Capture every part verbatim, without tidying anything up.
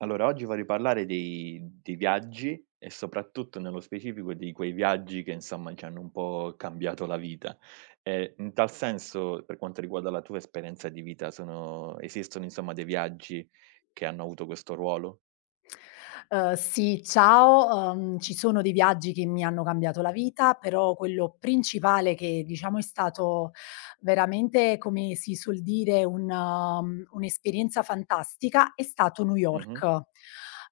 Allora, oggi vorrei parlare dei dei viaggi e soprattutto nello specifico di quei viaggi che insomma ci hanno un po' cambiato la vita. Ehm, in tal senso, per quanto riguarda la tua esperienza di vita, sono esistono insomma dei viaggi che hanno avuto questo ruolo? Uhm, sì, ciao. Uhm, ci sono dei viaggi che mi hanno cambiato la vita, però quello principale che diciamo è stato veramente, come si suol dire, un uhm, un'esperienza fantastica, è stato New Mh-mh. York.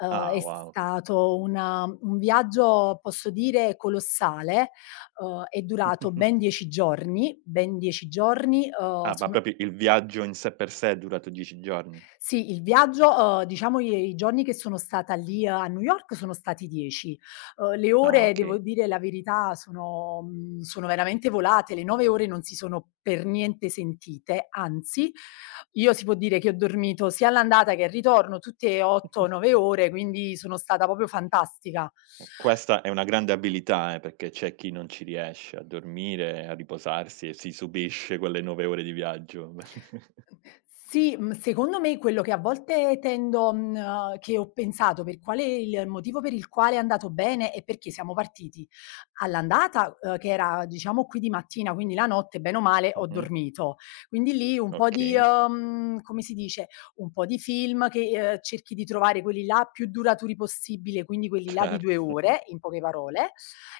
Uhm, Ah, È wow. stato una un viaggio, posso dire, colossale, uhm, è durato ben dieci giorni, ben dieci giorni. Uhm, Ah, ma sono proprio il viaggio in sé per sé è durato dieci giorni? Sì, il viaggio, uhm, diciamo i i giorni che sono stata lì eh, a New York sono stati dieci. Uhm, le Ah, ore, devo okay. dire la verità, sono mhmm, sono veramente volate, le nove ore non si sono per niente sentite. Anzi, io si può dire che ho dormito sia all'andata che al ritorno tutte otto, nove ore, quindi sono stata proprio fantastica. Eh, questa è una grande abilità, eh, perché c'è chi non ci riesce a dormire, a riposarsi e si subisce quelle nove ore di viaggio. Sì, mhmm, secondo me quello che a volte tendo mhmm, che ho pensato per quale il motivo per il quale è andato bene è perché siamo partiti all'andata, uhm, che era diciamo qui di mattina, quindi la notte bene o male ho Mh-mh, dormito. Quindi lì un po' di okay, uhm, come si dice, un po' di film che, uhm, cerchi di trovare quelli là più duraturi possibile, quindi quelli là di due certo. ore, in poche parole.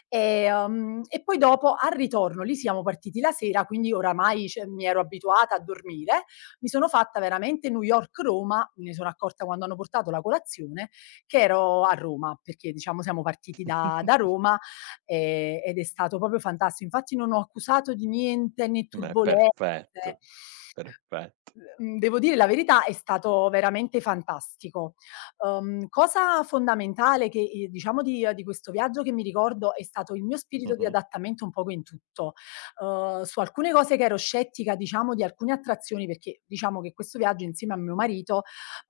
E, Ehm, e poi dopo al ritorno lì siamo partiti la sera, quindi oramai cioè mi ero abituata a dormire. Mi sono fatta veramente New York-Roma, me ne sono accorta quando hanno portato la colazione, che ero a Roma, perché diciamo siamo partiti da, da Roma, e- ed è stato proprio fantastico. Infatti non ho accusato di niente né Beh, turbolenze. perfetto, perfetto. Mhmm, Devo dire la verità, è stato veramente fantastico. Uhm, cosa fondamentale che, ehm, diciamo di di questo viaggio che mi ricordo è stato il mio spirito di Mh-mh, adattamento un poco in tutto. Uhm, su alcune cose che ero scettica, diciamo, di alcune attrazioni, perché diciamo che questo viaggio insieme a mio marito,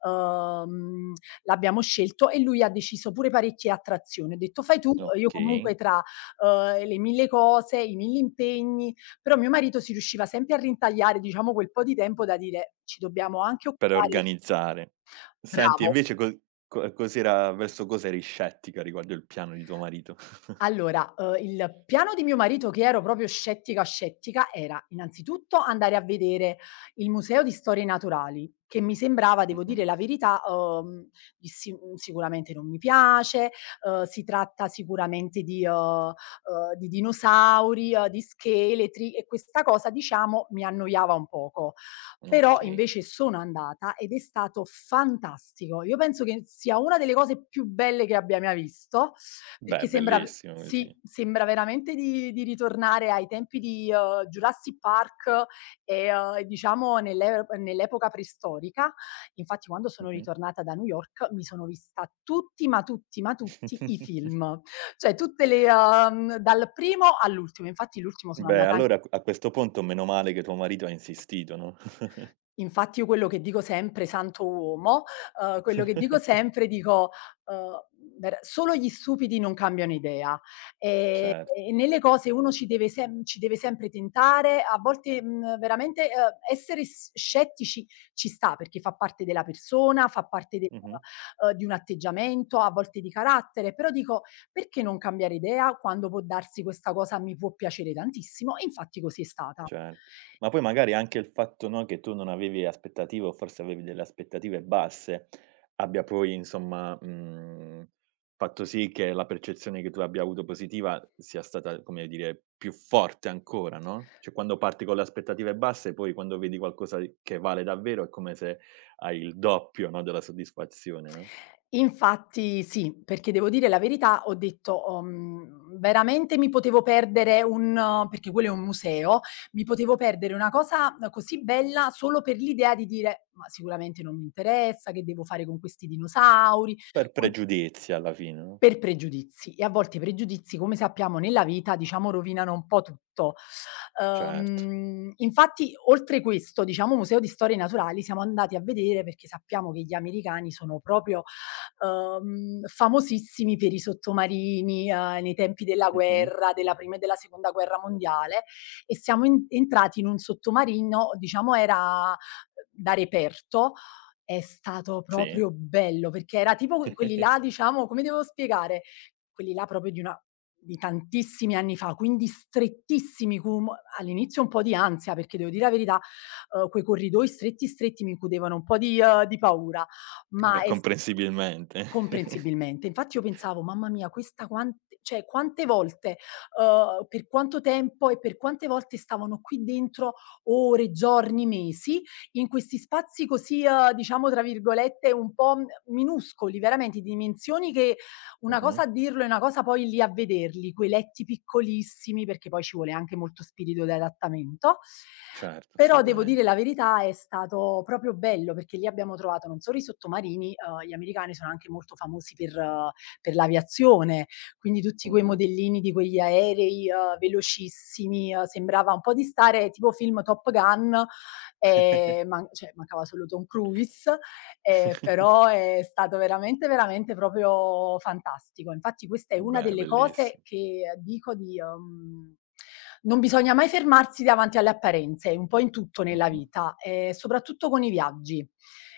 uhm, l'abbiamo scelto e lui ha deciso pure parecchie attrazioni. Ho detto: "Fai tu". Io okay, comunque tra, uhm, le mille cose, i mille impegni, però mio marito si riusciva sempre a ritagliare, diciamo, quel po' di tempo da dire: "Ci dobbiamo anche per occupare". organizzare. Senti Bravo. invece co co cos'era verso cosa eri scettica riguardo il piano di tuo marito? Allora, uhm, il piano di mio marito, che ero proprio scettica, scettica, era innanzitutto andare a vedere il Museo di Storie Naturali, che mi sembrava, devo Mh-mh, dire la verità, uhm, di si mhmm, sicuramente non mi piace. Uhm, si tratta sicuramente di uhm, uhm, di dinosauri, uhm, di scheletri, e questa cosa, diciamo, mi annoiava un poco. Però okay. invece sono andata ed è stato fantastico. Io penso che sia una delle cose più belle che abbia mai visto, Beh, perché sembra, bellissimo sì, così. sembra veramente di di ritornare ai tempi di, uhm, Jurassic Park e, uhm, e diciamo nell'e nell'epoca preistorica. Infatti quando sono Mh-mh. ritornata da New York mi sono vista tutti, ma tutti, ma tutti i film. Cioè tutte le uhm, dal primo all'ultimo. Infatti l'ultimo sono Beh, andata an allora q a questo punto meno male che tuo marito ha insistito, no, Infatti io quello che dico sempre, santo uomo, uhm, quello che dico sempre dico, uhm, ver solo gli stupidi non cambiano idea. Ehm, cert E nelle cose uno ci deve sem ci deve sempre tentare, a volte, mhmm, veramente, uhm, essere s scettici ci sta, perché fa parte della persona, fa parte del mh-mh, uhm, di un atteggiamento, a volte di carattere, però dico: "Perché non cambiare idea quando può darsi questa cosa mi può piacere tantissimo?" E infatti così è stata. cer ma poi magari anche il fatto, no, che tu non avevi aspettative o forse avevi delle aspettative basse, abbia poi insomma, mhmm, fatto sì che la percezione che tu abbia avuto positiva sia stata, come dire, più forte ancora, no, cioè quando parti con le aspettative basse, poi quando vedi qualcosa di che vale davvero è come se hai il doppio, no, della soddisfazione, no, Infatti sì, perché devo dire la verità, ho detto: "Ho mhmm, veramente mi potevo perdere un", perché quello è un museo, "mi potevo perdere una cosa così bella solo per l'idea di dire: "Ma sicuramente non mi interessa, che devo fare con questi dinosauri?"" per Con pregiudizio alla fine, no? Per pregiudizi. E a volte i pregiudizi, come sappiamo nella vita, diciamo rovinano un po' tutto. Certo. Uhm, infatti oltre questo, diciamo, museo di storie naturali siamo andati a vedere perché sappiamo che gli americani sono proprio uhm, famosissimi per i sottomarini, uhm, nei tempi della Mh-mh. guerra, della prima e della seconda guerra mondiale, e siamo en entrati in un sottomarino, diciamo era da reperto. È stato Sì. proprio bello, perché era tipo que quelli là, diciamo come devo spiegare, quelli là proprio di una di tantissimi anni fa, quindi strettissimi cum All'inizio un po' di ansia, perché devo dire la verità, uhm, quei corridoi stretti, stretti mi incutevano un po' di uhm, di paura, Eh ma beh, è comprensibilmente. Comprensibilmente. Infatti io pensavo: "Mamma mia, questa quante cioè quante volte, uhm, per quanto tempo e per quante volte stavano qui dentro ore, giorni, mesi, in questi spazi così, uhm, diciamo tra virgolette un po' m minuscoli, veramente di dimensioni che una Mh-mh. cosa a dirlo e una cosa poi lì a vederli, quei letti piccolissimi", perché poi ci vuole anche molto spirito di adattamento. Certo, Però devo assolutamente. dire la verità, è stato proprio bello, perché lì abbiamo trovato non solo i sottomarini. Uhm, gli americani sono anche molto famosi per eh, per l'aviazione, quindi tutti quei Mh-mh. modellini di quegli aerei, uhm, velocissimi, uhm, sembrava un po' di stare tipo film Top Gun, ehm, man cioè mancava solo Tom Cruise Ehm, Però è stato veramente, veramente proprio fantastico. Infatti questa è una Beh, delle cose bellissimo. che eh, dico di uhm, non bisogna mai fermarsi davanti alle apparenze, un po' in tutto nella Mh-mh. vita, ehm, soprattutto con i viaggi.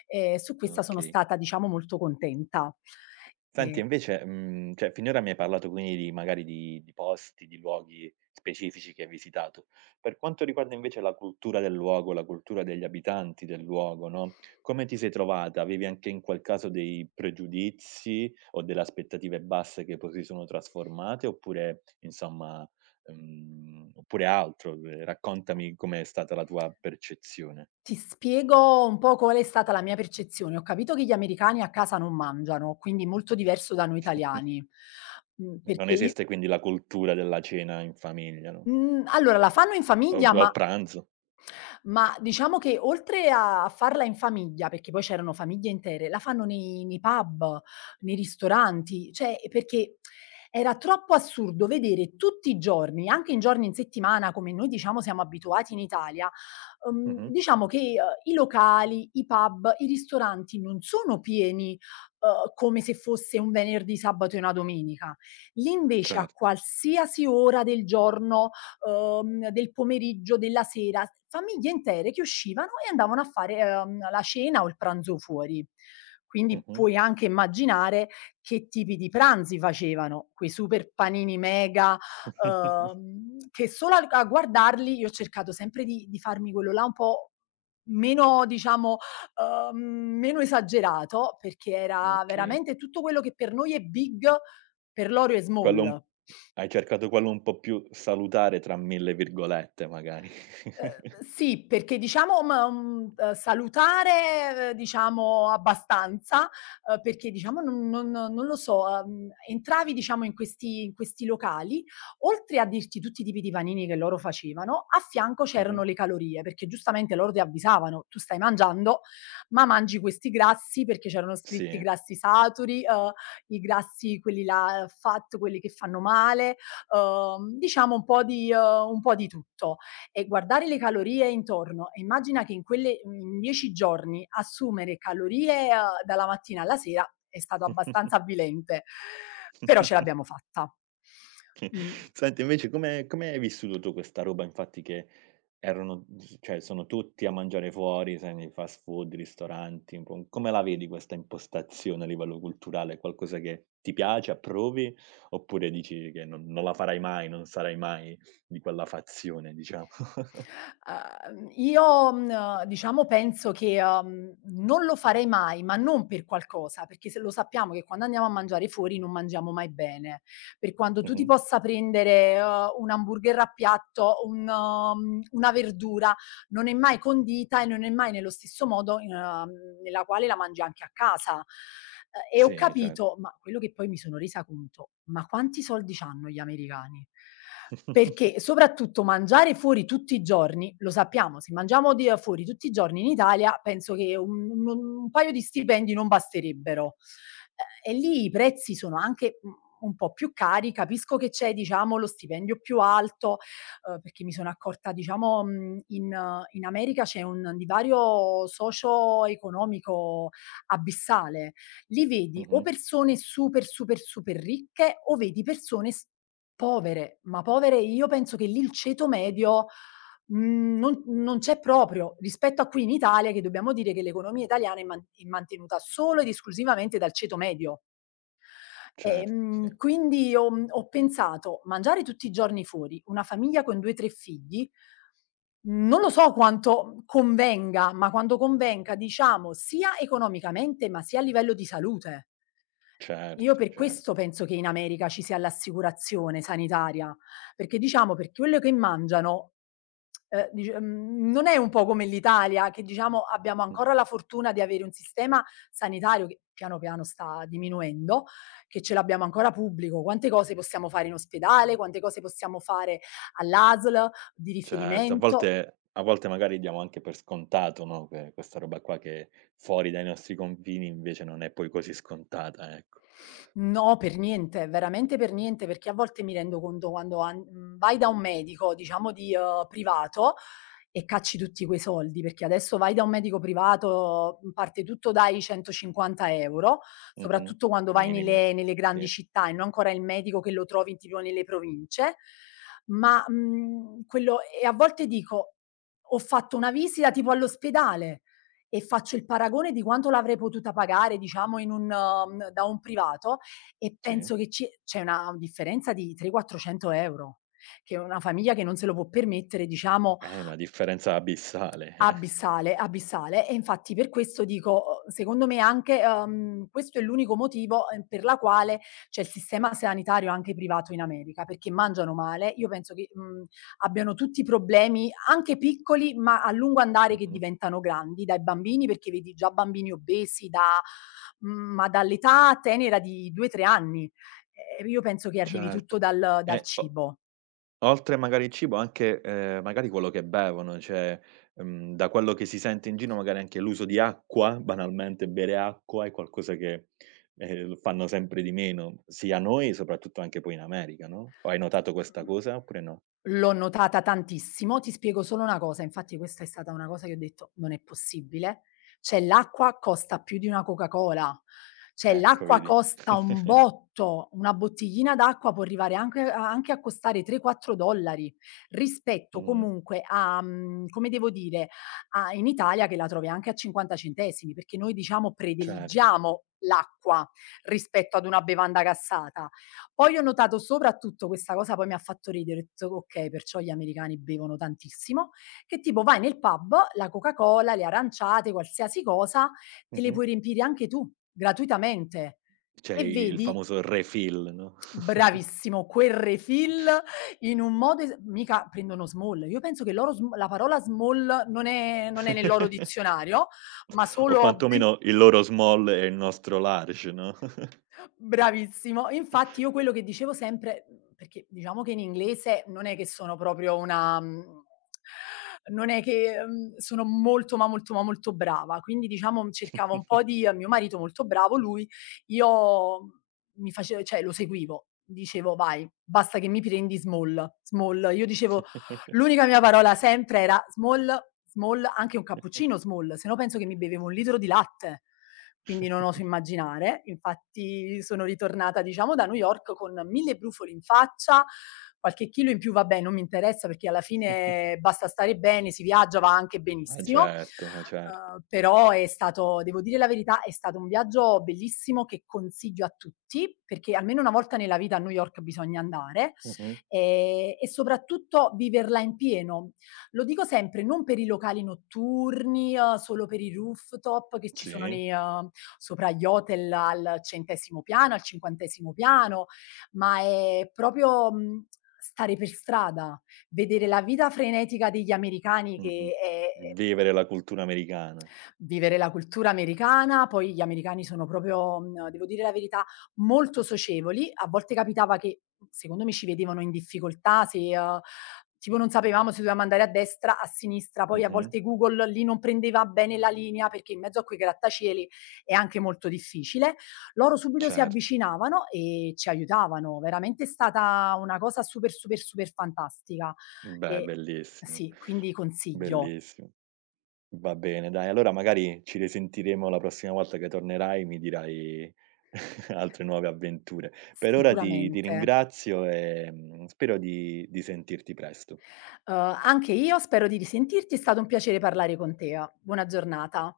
Ehm, su questa sono Okay. stata, diciamo, molto contenta. Senti Ehm, invece, mhmm, cioè finora mi hai parlato quindi di magari di di posti, di luoghi specifici che hai visitato. Per quanto riguarda invece la cultura del luogo, la cultura degli abitanti del luogo, no, come ti sei trovata? Avevi anche in quel caso dei pregiudizi o delle aspettative basse che poi si sono trasformate oppure insomma, mhmm, oppure altro? Ehm, raccontami com'è stata la tua percezione. Ti spiego un po' qual è stata la mia percezione. Ho capito che gli americani a casa non mangiano, quindi molto diverso da noi italiani. Mhmm, Non Perché i esiste quindi la cultura della cena in famiglia, no, mhmm, allora la fanno in o famiglia, o ma pranzo. Ma diciamo che oltre a farla in famiglia, perché poi c'erano famiglie intere, la fanno nei nei pub, nei ristoranti, cioè perché era troppo assurdo vedere tutti i giorni, anche in giorni in settimana come noi diciamo siamo abituati in Italia, uhm, Mh-mh. diciamo che, uhm, i locali, i pub, i ristoranti non sono pieni, uhm, come se fosse un venerdì, sabato e una domenica. Lì invece a Certo. qualsiasi ora del giorno, uhm, del pomeriggio, della sera, famiglie intere che uscivano e andavano a fare uhm, la cena o il pranzo fuori. Quindi Mh-mh. puoi anche immaginare che tipi di pranzi facevano, quei super panini mega, uhm, che solo al a guardarli io ho cercato sempre di di farmi quello là un po' meno, diciamo, uhm, meno esagerato, perché era Okay. veramente tutto quello che per noi è big, per loro è Quello un small. Hai cercato quello un po' più "salutare" tra mille virgolette magari. Uhm, sì, perché diciamo ma, mhmm, uhm, salutare, ehm, diciamo, abbastanza, uhm, perché diciamo non non non lo so, uhm, entravi, diciamo, in questi in questi locali, oltre a dirti tutti i tipi di panini che loro facevano, a fianco Mh-mh. c'erano le calorie, perché giustamente loro ti avvisavano: "Tu stai mangiando, ma mangi questi grassi", perché c'erano scritti i Sì. grassi saturi, uhm, i grassi quelli là fat, quelli che fanno male, uhm, diciamo un po' di uhm, un po' di tutto, e guardare le calorie intorno e immagina che in quelle in dieci giorni assumere calorie uhm, dalla mattina alla sera è stato abbastanza avvilente, però ce l'abbiamo fatta. Mh. Senti invece come come hai vissuto tu questa roba infatti che erano s cioè sono tutti a mangiare fuori, sai nei fast food, ristoranti, un po' un come la vedi questa impostazione a livello culturale? È qualcosa che ti piace, approvi, oppure dici che non non la farai mai, non sarai mai di quella fazione diciamo? Uhm, io, mhmm, diciamo penso che, uhm, non lo farei mai, ma non per qualcosa, perché se lo sappiamo che quando andiamo a mangiare fuori non mangiamo mai bene. Per quanto tu ti Mh-mh. possa prendere, uhm, un hamburger a piatto, un mhmm, una verdura, non è mai condita e non è mai nello stesso modo in, uhm, nella quale la mangi anche a casa. Ehm, e ho Sì, cer capito, ma quello che poi mi sono resa conto, ma quanti soldi c'hanno gli americani? Perché soprattutto mangiare fuori tutti i giorni, lo sappiamo, se mangiamo di ehm, fuori tutti i giorni in Italia, penso che un un un paio di stipendi non basterebbero. Ehm, e lì i prezzi sono anche, mhmm, un po' più cari, capisco che c'è, diciamo, lo stipendio più alto, uhm, perché mi sono accorta, diciamo, mhmm, in eh, in America c'è un divario socio-economico abissale. Lì vedi o mh-mh. persone super, super, super ricche o vedi persone s povere, ma povere. Io penso che lì il ceto medio, mhmm, non non c'è proprio, rispetto a qui in Italia, che dobbiamo dire che l'economia italiana è man è mantenuta solo ed esclusivamente dal ceto medio. Certo, sì. Ehm, quindi ho mhmm, ho pensato: "Mangiare tutti i giorni fuori, una famiglia con due, tre figli, non lo so quanto convenga, ma quando convenga, diciamo, sia economicamente, ma sia a livello di salute". Io Certo, per cer questo penso che in America ci sia l'assicurazione sanitaria, perché diciamo per quello che mangiano, ehm, dic mhmm, non è un po' come l'Italia, che diciamo abbiamo ancora la fortuna di avere un sistema sanitario che piano piano sta diminuendo, che ce l'abbiamo ancora pubblico. Quante cose possiamo fare in ospedale, quante cose possiamo fare all'A S L di Certo, a riferimento. volte a volte magari diamo anche per scontato, no, que questa roba qua che fuori dai nostri confini invece non è poi così scontata, ecco. No, per niente, veramente per niente, perché a volte mi rendo conto quando an mhmm, vai da un medico, diciamo di uhm, privato e cacci tutti quei soldi, perché adesso vai da un medico privato, mhmm, parte tutto dai centocinquanta €, Mh-mh. soprattutto quando vai Minimo. nelle nelle grandi Sì, città e non ancora il medico che lo trovi tipo nelle province, ma, mhmm, quello. E a volte dico: "Ho fatto una visita tipo all'ospedale", e faccio il paragone di quanto l'avrei potuta pagare, diciamo in un mhmm, da un privato, e sì. penso che ci c'è una differenza di trecento quattrocento €, che una famiglia che non se lo può permettere, diciamo. È una differenza abissale. Abissale, abissale. E infatti per questo dico, uhm, secondo me anche, uhm, questo è l'unico motivo, ehm, per la quale c'è il sistema sanitario anche privato in America, perché mangiano male. Io penso che, mhmm, abbiano tutti problemi anche piccoli, ma a lungo andare che Mh-mh. diventano grandi, dai bambini, perché vedi già bambini obesi da mhmm, ma dall'età tenera di due, tre anni. Ehm, io penso che arrivi Certo. tutto dal dal E o cibo. Oltre magari il cibo anche, ehm, magari quello che bevono, cioè, mhmm, da quello che si sente in giro magari anche l'uso di acqua, banalmente bere acqua è qualcosa che, ehm, fanno sempre di meno, sia noi soprattutto anche poi in America, no, o hai notato questa Mhmm, cosa oppure no? L'ho notata tantissimo. Ti spiego solo una cosa, infatti questa è stata una cosa che ho detto: "Non è possibile". Cioè l'acqua costa più di una Coca-Cola, cioè Ecco l'acqua vedi. costa un botto, una bottiglina d'acqua può arrivare anche a anche a costare tre, quattro $, rispetto Mh-mh, comunque a mhmm, come devo dire, a in Italia che la trovi anche a cinquanta centesimi, perché noi diciamo certo. prediligiamo l'acqua rispetto ad una bevanda gassata. Poi ho notato soprattutto questa cosa, poi mi ha fatto ridere, ho detto: "Okay, perciò gli americani bevono tantissimo", che tipo vai nel pub, la Coca-Cola, le aranciate, qualsiasi cosa, te le Mh-mh. puoi riempire anche tu, gratuitamente. C'è E il vedi, famoso refill, no, bravissimo, quel refill in un modo, es mica prendono Small. Io penso che loro, sm la parola Small non è non è nel loro dizionario, ma o solo. Bi quantomeno il loro small e il nostro large, no? Bravissimo. Infatti io quello che dicevo sempre, mhmm, perché diciamo che in inglese non è che sono proprio una, mhmm, non è che, mhmm, sono molto, ma molto, ma molto brava, quindi diciamo cercavo un po' di mio marito, molto bravo lui, io mi face cioè lo seguivo, dicevo: "Vai, basta che mi prendi small, small". Io dicevo. L'unica mia parola sempre era small, small, anche un cappuccino small, se no penso che mi bevevo un litro di latte. Quindi non oso immaginare. Infatti sono ritornata, diciamo, da New York con mille brufoli in faccia, qualche chilo in più, vabbè, non mi interessa, perché alla fine basta stare bene, si viaggia, va anche Ma benissimo. certo, ma certo. Uhm, però è stato, devo dire la verità, è stato un viaggio bellissimo che consiglio a tutti, perché almeno una volta nella vita a New York bisogna andare, Mh-mh. ehm, e soprattutto viverla in pieno. Lo dico sempre, non per i locali notturni, uhm, solo per i rooftop che ci sono Sì, nei, uhm, sopra gli hotel al centesimo piano, al cinquantesimo piano, ma è proprio, mhmm, stare per strada, vedere la vita frenetica degli americani che mh-mh. è. Vivere la cultura americana. Vivere la cultura americana, poi gli americani sono proprio, mhmm, devo dire la verità, molto socievoli. A volte capitava che, secondo me, ci vedevano in difficoltà se, uhm, tipo non sapevamo se dovevamo andare a destra, a sinistra, poi a Mh-mh. volte Google lì non prendeva bene la linea, perché in mezzo a quei grattacieli è anche molto difficile. Loro subito si Certo. avvicinavano e ci aiutavano. Veramente è stata una cosa super, super, super fantastica. Beh, E bellissimo, sì, quindi consiglio, bellissimo. Va bene dai, allora magari ci risentiremo la prossima volta che tornerai, mi dirai altre nuove avventure. Per ora ti ti sicuramente. ringrazio e, mhmm, spero di di sentirti presto. Uhm, anche io spero di risentirti, è stato un piacere parlare con te. Buona giornata.